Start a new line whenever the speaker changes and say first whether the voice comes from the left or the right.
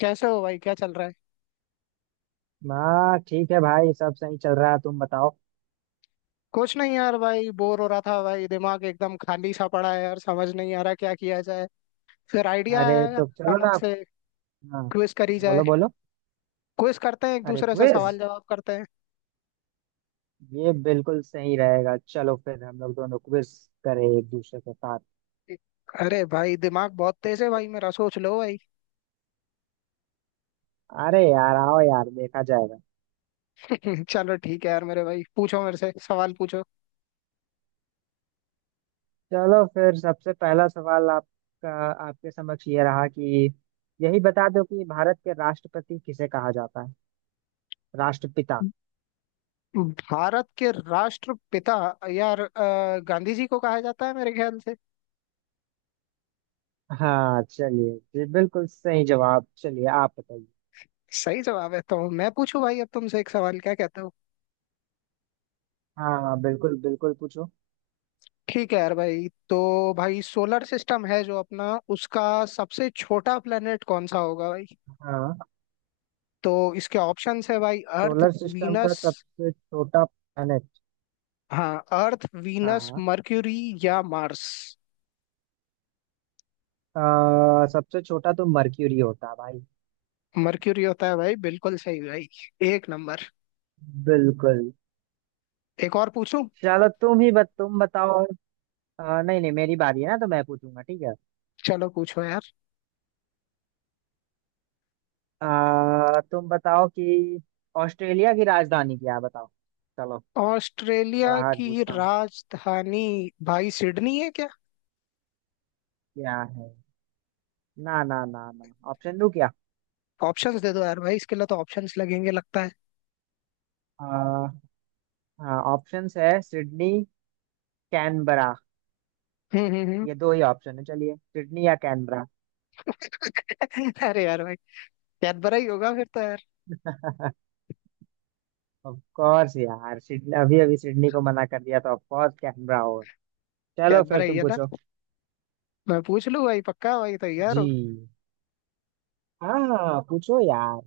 left: कैसे हो भाई, क्या चल रहा है।
right: हाँ ठीक है भाई। सब सही चल रहा है, तुम बताओ।
left: कुछ नहीं यार भाई, बोर हो रहा था भाई। दिमाग एकदम खाली सा पड़ा है यार, समझ नहीं आ रहा क्या किया जाए। फिर आइडिया आया
right: अरे
left: यार
right: तो चलो
left: अचानक
right: ना आप।
left: से।
right: हाँ,
left: क्विज करी जाए।
right: बोलो बोलो।
left: क्विज करते हैं, एक
right: अरे
left: दूसरे से
right: क्विज!
left: सवाल जवाब करते हैं।
right: ये बिल्कुल सही रहेगा, चलो फिर हम लोग दोनों क्विज करें एक दूसरे के साथ।
left: अरे भाई, दिमाग बहुत तेज है भाई मेरा, सोच लो भाई।
right: अरे यार आओ यार, देखा जाएगा।
left: चलो ठीक है यार मेरे भाई, पूछो मेरे से सवाल पूछो।
right: चलो फिर सबसे पहला सवाल आपका आपके समक्ष ये रहा कि यही बता दो कि भारत के राष्ट्रपति किसे कहा जाता है। राष्ट्रपिता।
left: भारत के राष्ट्रपिता। यार गांधी जी को कहा जाता है मेरे ख्याल से।
right: हाँ चलिए जी, बिल्कुल सही जवाब। चलिए आप बताइए।
left: सही जवाब है। तो मैं पूछूं भाई अब तुमसे एक सवाल, क्या कहते हो।
right: हाँ बिल्कुल बिल्कुल, पूछो।
left: ठीक है यार भाई। तो भाई सोलर सिस्टम है जो अपना उसका सबसे छोटा प्लेनेट कौन सा होगा भाई।
right: हाँ।
left: तो इसके ऑप्शंस है भाई, अर्थ,
right: सोलर सिस्टम का
left: वीनस।
right: सबसे छोटा प्लैनेट।
left: हाँ, अर्थ, वीनस,
right: हाँ।
left: मर्क्यूरी या मार्स।
right: हाँ, सबसे छोटा तो मरक्यूरी होता है भाई।
left: मर्क्यूरी होता है भाई, बिल्कुल सही भाई। एक नंबर।
right: बिल्कुल।
left: एक और पूछूं।
right: चलो तुम ही तुम बताओ। नहीं नहीं, मेरी बारी है ना तो मैं पूछूंगा, ठीक है।
left: चलो पूछो यार।
right: तुम बताओ कि ऑस्ट्रेलिया की राजधानी क्या है, बताओ। चलो, थोड़ा
left: ऑस्ट्रेलिया
right: हार्ड
left: की
right: पूछता हूँ।
left: राजधानी। भाई सिडनी है क्या।
right: क्या है? ना ना ना ना, ऑप्शन दो क्या।
left: ऑप्शंस दे दो यार भाई, इसके लिए तो ऑप्शंस लगेंगे लगता है।
right: ऑप्शंस है सिडनी, कैनबरा।
left: हम्म, हम्म।
right: ये दो ही ऑप्शन है, चलिए सिडनी या कैनबरा।
left: हम्म। अरे यार भाई, कैडबरा ही होगा फिर तो।
right: ऑफ कोर्स यार, सिडनी अभी अभी सिडनी को मना कर दिया तो ऑफ कोर्स कैनबरा होगा।
left: क्या
right: चलो फिर तुम
left: भराइया था।
right: पूछो।
left: मैं पूछ लूँ भाई, पक्का भाई तैयार हो।
right: जी। हाँ पूछो यार।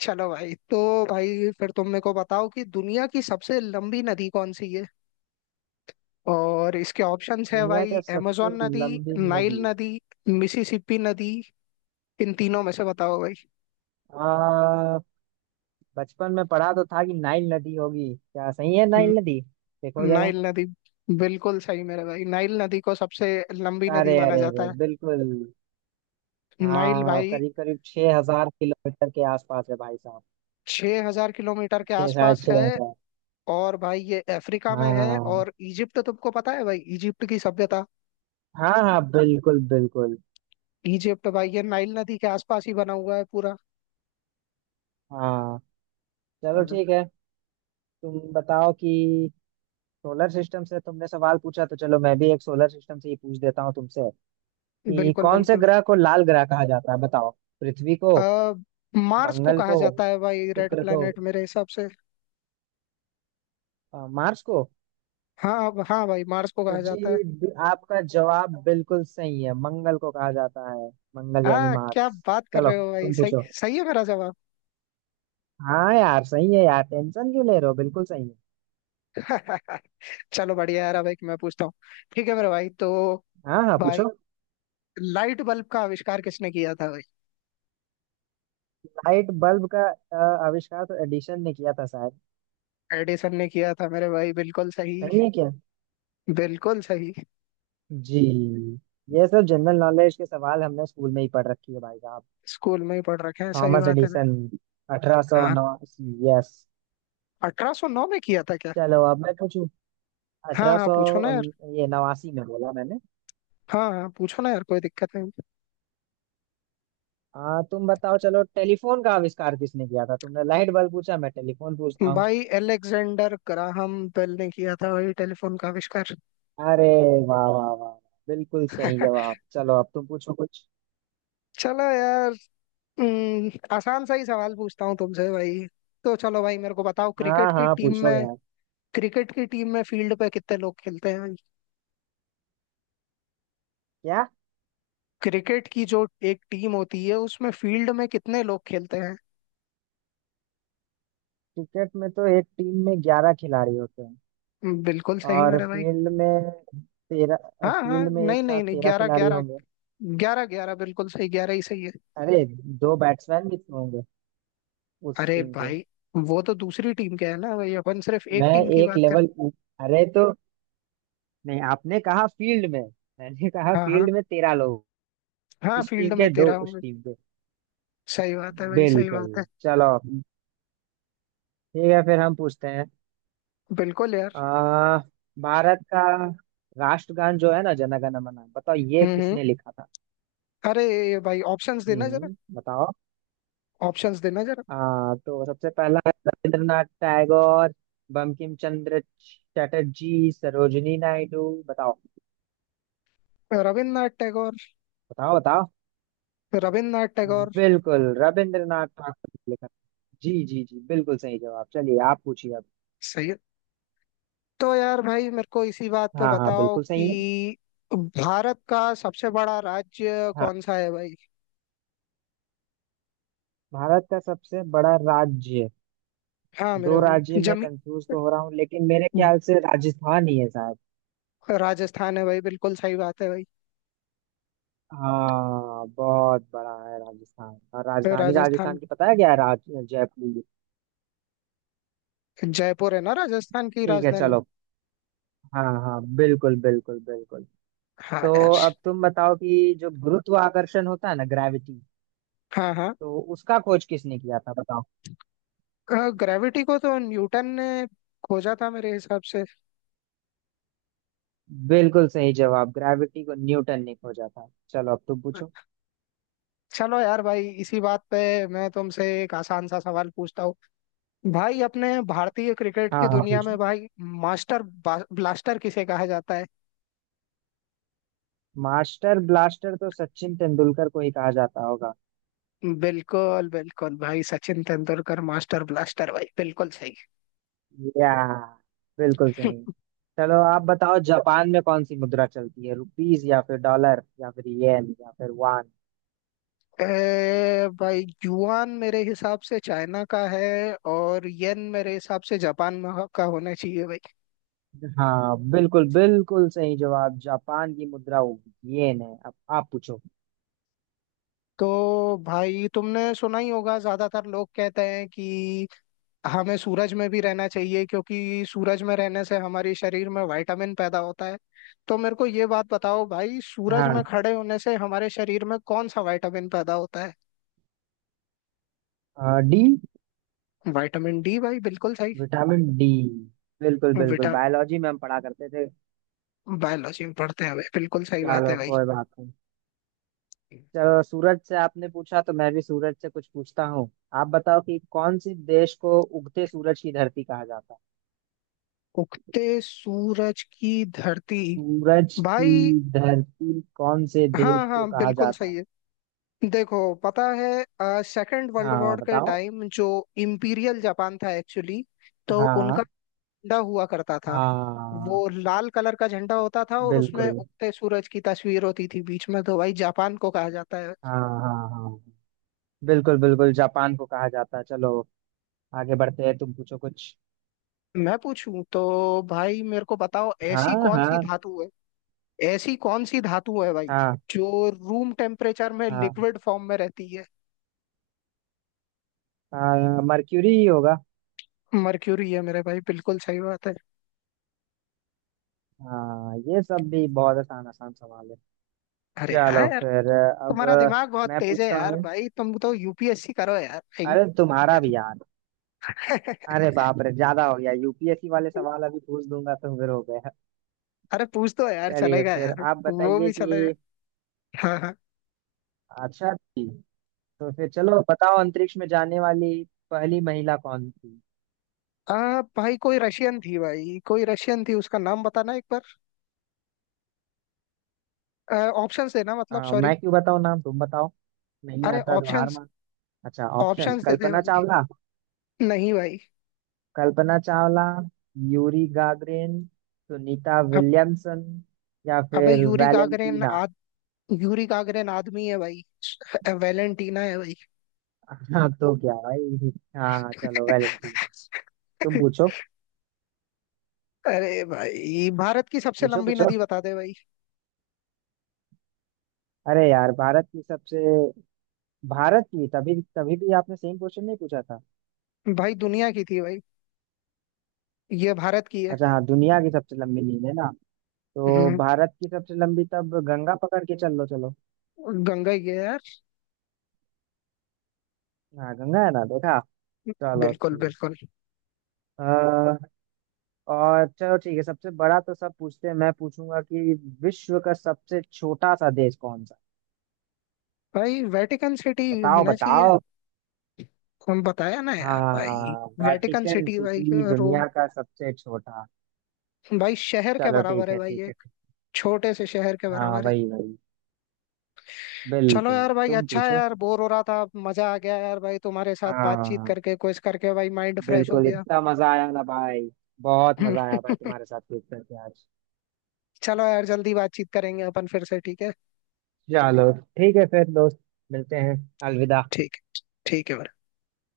left: चलो भाई। तो भाई फिर तुम मेरे को बताओ कि दुनिया की सबसे लंबी नदी कौन सी है। और इसके ऑप्शंस है
right: दुनिया
left: भाई,
right: का सबसे
left: amazon नदी,
right: लंबी
left: नाइल
right: नदी।
left: नदी, मिसिसिपी नदी। इन तीनों में से बताओ भाई।
right: आ, बचपन में पढ़ा तो था कि नाइल नदी होगी, क्या सही है
left: न-
right: नाइल नदी? देखो जरा।
left: नाइल नदी। बिल्कुल सही मेरे भाई, नाइल नदी को सबसे लंबी नदी
right: अरे
left: माना
right: अरे
left: जाता
right: अरे,
left: है।
right: बिल्कुल।
left: नाइल
right: हाँ,
left: भाई।
right: करीब करीब 6 हजार किलोमीटर के आसपास है भाई साहब।
left: 6,000 किलोमीटर के
right: छह, साढ़े
left: आसपास
right: छह
left: है।
right: हजार
left: और भाई ये अफ्रीका में है
right: हाँ
left: और इजिप्ट, तुमको पता है भाई इजिप्ट की सभ्यता।
right: हाँ हाँ, बिल्कुल बिल्कुल।
left: इजिप्ट भाई ये नाइल नदी के आसपास ही बना हुआ है पूरा।
right: हाँ चलो ठीक है। तुम बताओ कि सोलर सिस्टम से तुमने सवाल पूछा तो चलो मैं भी एक सोलर सिस्टम से ही पूछ देता हूँ तुमसे कि
left: बिल्कुल,
right: कौन से
left: बिल्कुल।
right: ग्रह को लाल ग्रह कहा जाता है, बताओ। पृथ्वी को?
left: आ, मार्स को
right: मंगल
left: कहा
right: को?
left: जाता है भाई, रेड
right: शुक्र को?
left: प्लेनेट मेरे हिसाब से।
right: मार्स को?
left: हाँ हाँ भाई, मार्स को
right: तो
left: कहा जाता है।
right: जी आपका जवाब बिल्कुल सही है, मंगल को कहा जाता है। मंगल यानी
left: हाँ, क्या
right: मार्स।
left: बात कर
right: चलो
left: रहे हो भाई,
right: तुम
left: सही।
right: पूछो।
left: सही है मेरा जवाब।
right: हाँ यार सही है यार, टेंशन क्यों ले रहे हो, बिल्कुल सही है।
left: चलो बढ़िया यार, अब एक मैं पूछता हूँ। ठीक है मेरे भाई। तो
right: हाँ हाँ
left: भाई
right: पूछो।
left: लाइट बल्ब का आविष्कार किसने किया था भाई।
right: लाइट बल्ब का आविष्कार तो एडिशन ने किया था शायद।
left: एडिसन ने किया था मेरे भाई, बिल्कुल सही।
right: सही है क्या?
left: बिल्कुल सही।
right: जी। ये सब जनरल नॉलेज के सवाल हमने स्कूल में ही पढ़ रखी है भाई साहब।
left: स्कूल में ही पढ़ रखे हैं, सही
right: थॉमस
left: बात है ना।
right: एडिसन। अठारह सौ
left: हाँ,
right: नवासी यस।
left: 1809 में किया था क्या।
right: चलो अब मैं पूछूं।
left: हाँ,
right: अठारह
left: हाँ,
right: सौ
left: पूछो ना यार।
right: ये नवासी में बोला मैंने।
left: हाँ, हाँ, पूछो ना यार, कोई दिक्कत नहीं।
right: तुम बताओ, चलो टेलीफोन का आविष्कार किसने किया था, तुमने लाइट बल्ब पूछा, मैं टेलीफोन पूछता हूँ।
left: भाई एलेक्जेंडर ग्राहम बेल ने किया था भाई टेलीफोन का आविष्कार।
right: अरे वाह वाह वाह, बिल्कुल सही जवाब। चलो अब तुम पूछो कुछ।
left: चलो यार। हम्म, आसान सा ही सवाल पूछता हूँ तुमसे भाई। तो चलो भाई मेरे को बताओ, क्रिकेट
right: हाँ
left: की
right: हाँ
left: टीम
right: पूछो
left: में
right: यार।
left: क्रिकेट की टीम में फील्ड पे कितने लोग खेलते हैं भाई।
right: क्या?
left: क्रिकेट की जो एक टीम होती है उसमें फील्ड में कितने लोग खेलते हैं।
right: क्रिकेट में तो एक टीम में 11 खिलाड़ी होते हैं।
left: बिल्कुल सही
right: और
left: मेरे भाई।
right: फील्ड में 13,
left: हाँ, हाँ,
right: फील्ड में एक
left: नहीं, नहीं,
right: साथ
left: नहीं,
right: 13
left: 11,
right: खिलाड़ी
left: 11।
right: होंगे।
left: 11, 11 बिल्कुल सही, 11 ही सही है।
right: अरे, दो बैट्समैन भी तो होंगे उस
left: अरे
right: टीम के।
left: भाई, वो तो दूसरी टीम के है ना भाई, अपन सिर्फ एक
right: मैं
left: टीम की
right: एक
left: बात।
right: लेवल अरे तो नहीं, आपने कहा फील्ड में, मैंने कहा
left: हाँ, हाँ,
right: फील्ड में तेरह लोग,
left: हाँ,
right: इस टीम
left: फील्ड में
right: के दो
left: तेरा
right: उस
left: हूँ।
right: टीम के।
left: सही बात है भाई, सही
right: बिल्कुल।
left: बात है।
right: चलो ठीक है, फिर हम पूछते हैं।
left: बिल्कुल यार।
right: आ, भारत का राष्ट्रगान जो है ना, जनगण मन, बताओ ये
left: हम्म, हम्म।
right: किसने लिखा था।
left: अरे भाई, ऑप्शंस देना जरा।
right: हम्म, बताओ।
left: ऑप्शंस देना जरा।
right: हाँ, तो सबसे पहला है रविंद्रनाथ टैगोर, बंकिम चंद्र चटर्जी, सरोजिनी नायडू, बताओ
left: रविन्द्रनाथ टैगोर।
right: बताओ बताओ।
left: रविन्द्रनाथ टैगोर।
right: बिल्कुल रविंद्रनाथ ठाकुर ने लिखा। जी जी जी, बिल्कुल सही जवाब। चलिए आप पूछिए अब।
left: सही है। तो यार भाई मेरे को इसी बात पे
right: हाँ हाँ,
left: बताओ
right: बिल्कुल सही है।
left: कि भारत का सबसे बड़ा राज्य
right: हाँ।
left: कौन सा है भाई।
right: भारत का सबसे बड़ा राज्य।
left: हाँ मेरे
right: दो राज्य
left: भाई
right: में
left: जमी।
right: कंफ्यूज तो हो रहा हूँ लेकिन मेरे ख्याल से राजस्थान ही है शायद।
left: राजस्थान है भाई, बिल्कुल सही बात है भाई।
right: हाँ, बहुत बड़ा है राजस्थान। और राजधानी
left: राजस्थान।
right: राजस्थान की पता है क्या है, राज जयपुर।
left: जयपुर है ना राजस्थान की
right: ठीक है
left: राजधानी।
right: चलो। हाँ हाँ बिल्कुल बिल्कुल बिल्कुल।
left: हाँ
right: तो
left: यार।
right: अब तुम बताओ कि जो गुरुत्वाकर्षण होता है ना, ग्रेविटी,
left: हाँ, हाँ।
right: तो उसका खोज किसने किया था, बताओ।
left: ग्रेविटी को तो न्यूटन ने खोजा था मेरे हिसाब से।
right: बिल्कुल सही जवाब, ग्रेविटी को न्यूटन ने खोजा था। चलो अब तुम पूछो।
left: चलो यार भाई, इसी बात पे मैं तुमसे एक आसान सा सवाल पूछता हूँ। भाई अपने भारतीय क्रिकेट की
right: हाँ हाँ
left: दुनिया में
right: पूछो।
left: भाई, मास्टर ब्लास्टर किसे कहा जाता है।
right: मास्टर ब्लास्टर तो सचिन तेंदुलकर को ही कहा जाता होगा।
left: बिल्कुल, बिल्कुल भाई, सचिन तेंदुलकर मास्टर ब्लास्टर भाई, बिल्कुल सही।
right: या। बिल्कुल सही। चलो आप बताओ, जापान में कौन सी मुद्रा चलती है, रुपीज या फिर डॉलर या फिर येन या फिर वान।
left: भाई युआन मेरे हिसाब से चाइना का है। और येन मेरे हिसाब से जापान में का होना चाहिए भाई।
right: हाँ बिल्कुल बिल्कुल सही जवाब। जापान की मुद्रा होगी येन है। अब आप पूछो।
left: तो भाई तुमने सुना ही होगा, ज्यादातर लोग कहते हैं कि हमें सूरज में भी रहना चाहिए, क्योंकि सूरज में रहने से हमारे शरीर में विटामिन पैदा होता है। तो मेरे को ये बात बताओ भाई, सूरज में
right: हाँ।
left: खड़े होने से हमारे शरीर में कौन सा विटामिन पैदा होता है।
right: डी।
left: विटामिन डी भाई, बिल्कुल सही।
right: विटामिन डी, बिल्कुल बिल्कुल,
left: विटा
right: बायोलॉजी में हम पढ़ा करते थे।
left: बायोलॉजी में पढ़ते हैं भाई, बिल्कुल सही बात
right: चलो
left: है भाई।
right: कोई बात नहीं। चलो सूरज से आपने पूछा तो मैं भी सूरज से कुछ पूछता हूँ। आप बताओ कि कौन से देश को उगते सूरज की धरती कहा जाता है।
left: उगते सूरज की धरती।
right: सूरज
left: भाई।
right: की धरती कौन से देश
left: हाँ,
right: को
left: हाँ,
right: कहा
left: बिल्कुल
right: जाता
left: सही
right: है।
left: है। देखो, पता है सेकंड वर्ल्ड
right: हाँ
left: वॉर के
right: बताओ।
left: टाइम जो इम्पीरियल जापान था एक्चुअली, तो
right: हाँ
left: उनका झंडा हुआ करता था।
right: हाँ
left: वो लाल कलर का झंडा होता था और उसमें
right: बिल्कुल।
left: उगते सूरज की तस्वीर होती थी बीच में, तो भाई जापान को कहा जाता है।
right: हाँ हाँ हाँ, बिल्कुल बिल्कुल, जापान को कहा जाता है। चलो आगे बढ़ते हैं, तुम पूछो कुछ।
left: मैं पूछूं तो। भाई मेरे को बताओ ऐसी
right: हाँ
left: कौन सी
right: हाँ।
left: धातु है। ऐसी कौन सी धातु है भाई
right: हाँ
left: जो रूम टेम्परेचर में लिक्विड फॉर्म में रहती है।
right: हाँ मर्क्यूरी ही होगा।
left: मर्क्यूरी है मेरे भाई, बिल्कुल सही बात है।
right: हाँ, ये सब भी बहुत आसान आसान सवाल है।
left: अरे
right: चलो
left: हाँ।
right: फिर अब
left: तुम्हारा दिमाग बहुत
right: मैं
left: तेज है
right: पूछता
left: यार
right: हूँ।
left: भाई, तुम तो यूपीएससी करो यार भाई।
right: अरे तुम्हारा भी यार। अरे बाप रे, ज्यादा हो गया, यूपीएससी वाले सवाल अभी पूछ दूंगा तो फिर हो गया।
left: अरे पूछ तो यार,
right: चलिए
left: चलेगा
right: फिर
left: यार।
right: आप
left: वो
right: बताइए
left: भी चलेगा।
right: कि
left: हाँ, हाँ।
right: अच्छा जी, तो फिर चलो बताओ अंतरिक्ष में जाने वाली पहली महिला कौन थी।
left: भाई कोई रशियन थी भाई, कोई रशियन थी, उसका नाम बताना एक बार। ऑप्शंस देना, मतलब,
right: हाँ
left: सॉरी।
right: मैं क्यों बताऊँ नाम, तुम बताओ, नहीं
left: अरे
right: आता तो हार
left: ऑप्शंस।
right: मान। अच्छा ऑप्शन,
left: ऑप्शंस दे दे
right: कल्पना
left: भाई।
right: चावला,
left: नहीं भाई।
right: कल्पना चावला, यूरी गागरिन, सुनीता
left: अब
right: विलियमसन, या
left: अबे
right: फिर वैलेंटीना।
left: यूरी गागरिन आदमी है भाई। वेलेंटीना है भाई।
right: हाँ तो क्या भाई, हाँ चलो वैलेंटीना। तुम पूछो।
left: अरे भाई, भारत की सबसे
right: पूछो
left: लंबी
right: पूछो।
left: नदी बता दे भाई।
right: अरे यार भारत की सबसे, भारत की तभी तभी भी आपने सेम क्वेश्चन नहीं पूछा था।
left: भाई दुनिया की थी भाई। ये भारत की है।
right: अच्छा हाँ, दुनिया की सबसे लंबी नील है ना, तो
left: हम्म,
right: भारत की सबसे लंबी तब गंगा पकड़ के चल लो चलो।
left: गंगा ही है यार।
right: हाँ गंगा है ना, देखा। चलो
left: बिल्कुल,
right: ठीक।
left: बिल्कुल।
right: अ, और चलो ठीक है, सबसे बड़ा तो सब पूछते हैं, मैं पूछूंगा कि विश्व का सबसे छोटा सा देश कौन सा।
left: भाई वेटिकन सिटी
right: बताओ
left: होना चाहिए।
right: बताओ।
left: हम बताया ना यार भाई।
right: हाँ,
left: वेटिकन
right: वेटिकन
left: सिटी भाई।
right: City
left: Rome.
right: दुनिया का सबसे छोटा।
left: भाई शहर के
right: चलो
left: बराबर
right: ठीक
left: है
right: है
left: भाई,
right: ठीक है
left: एक
right: ठीक।
left: छोटे से शहर के
right: हाँ
left: बराबर है।
right: वही वही,
left: चलो
right: बिल्कुल।
left: यार भाई,
right: तुम
left: अच्छा है
right: पूछो।
left: यार, बोर हो रहा था, मजा आ गया यार भाई तुम्हारे साथ बातचीत
right: हाँ
left: करके, कुछ करके भाई माइंड फ्रेश हो
right: बिल्कुल,
left: गया।
right: इतना मजा आया ना भाई, बहुत मजा आया भाई तुम्हारे साथ क्विज करके आज।
left: चलो यार, जल्दी बातचीत करेंगे अपन फिर से, ठीक है।
right: चलो ठीक है फिर दोस्त, मिलते हैं, अलविदा।
left: ठीक है। ठीक है भाई।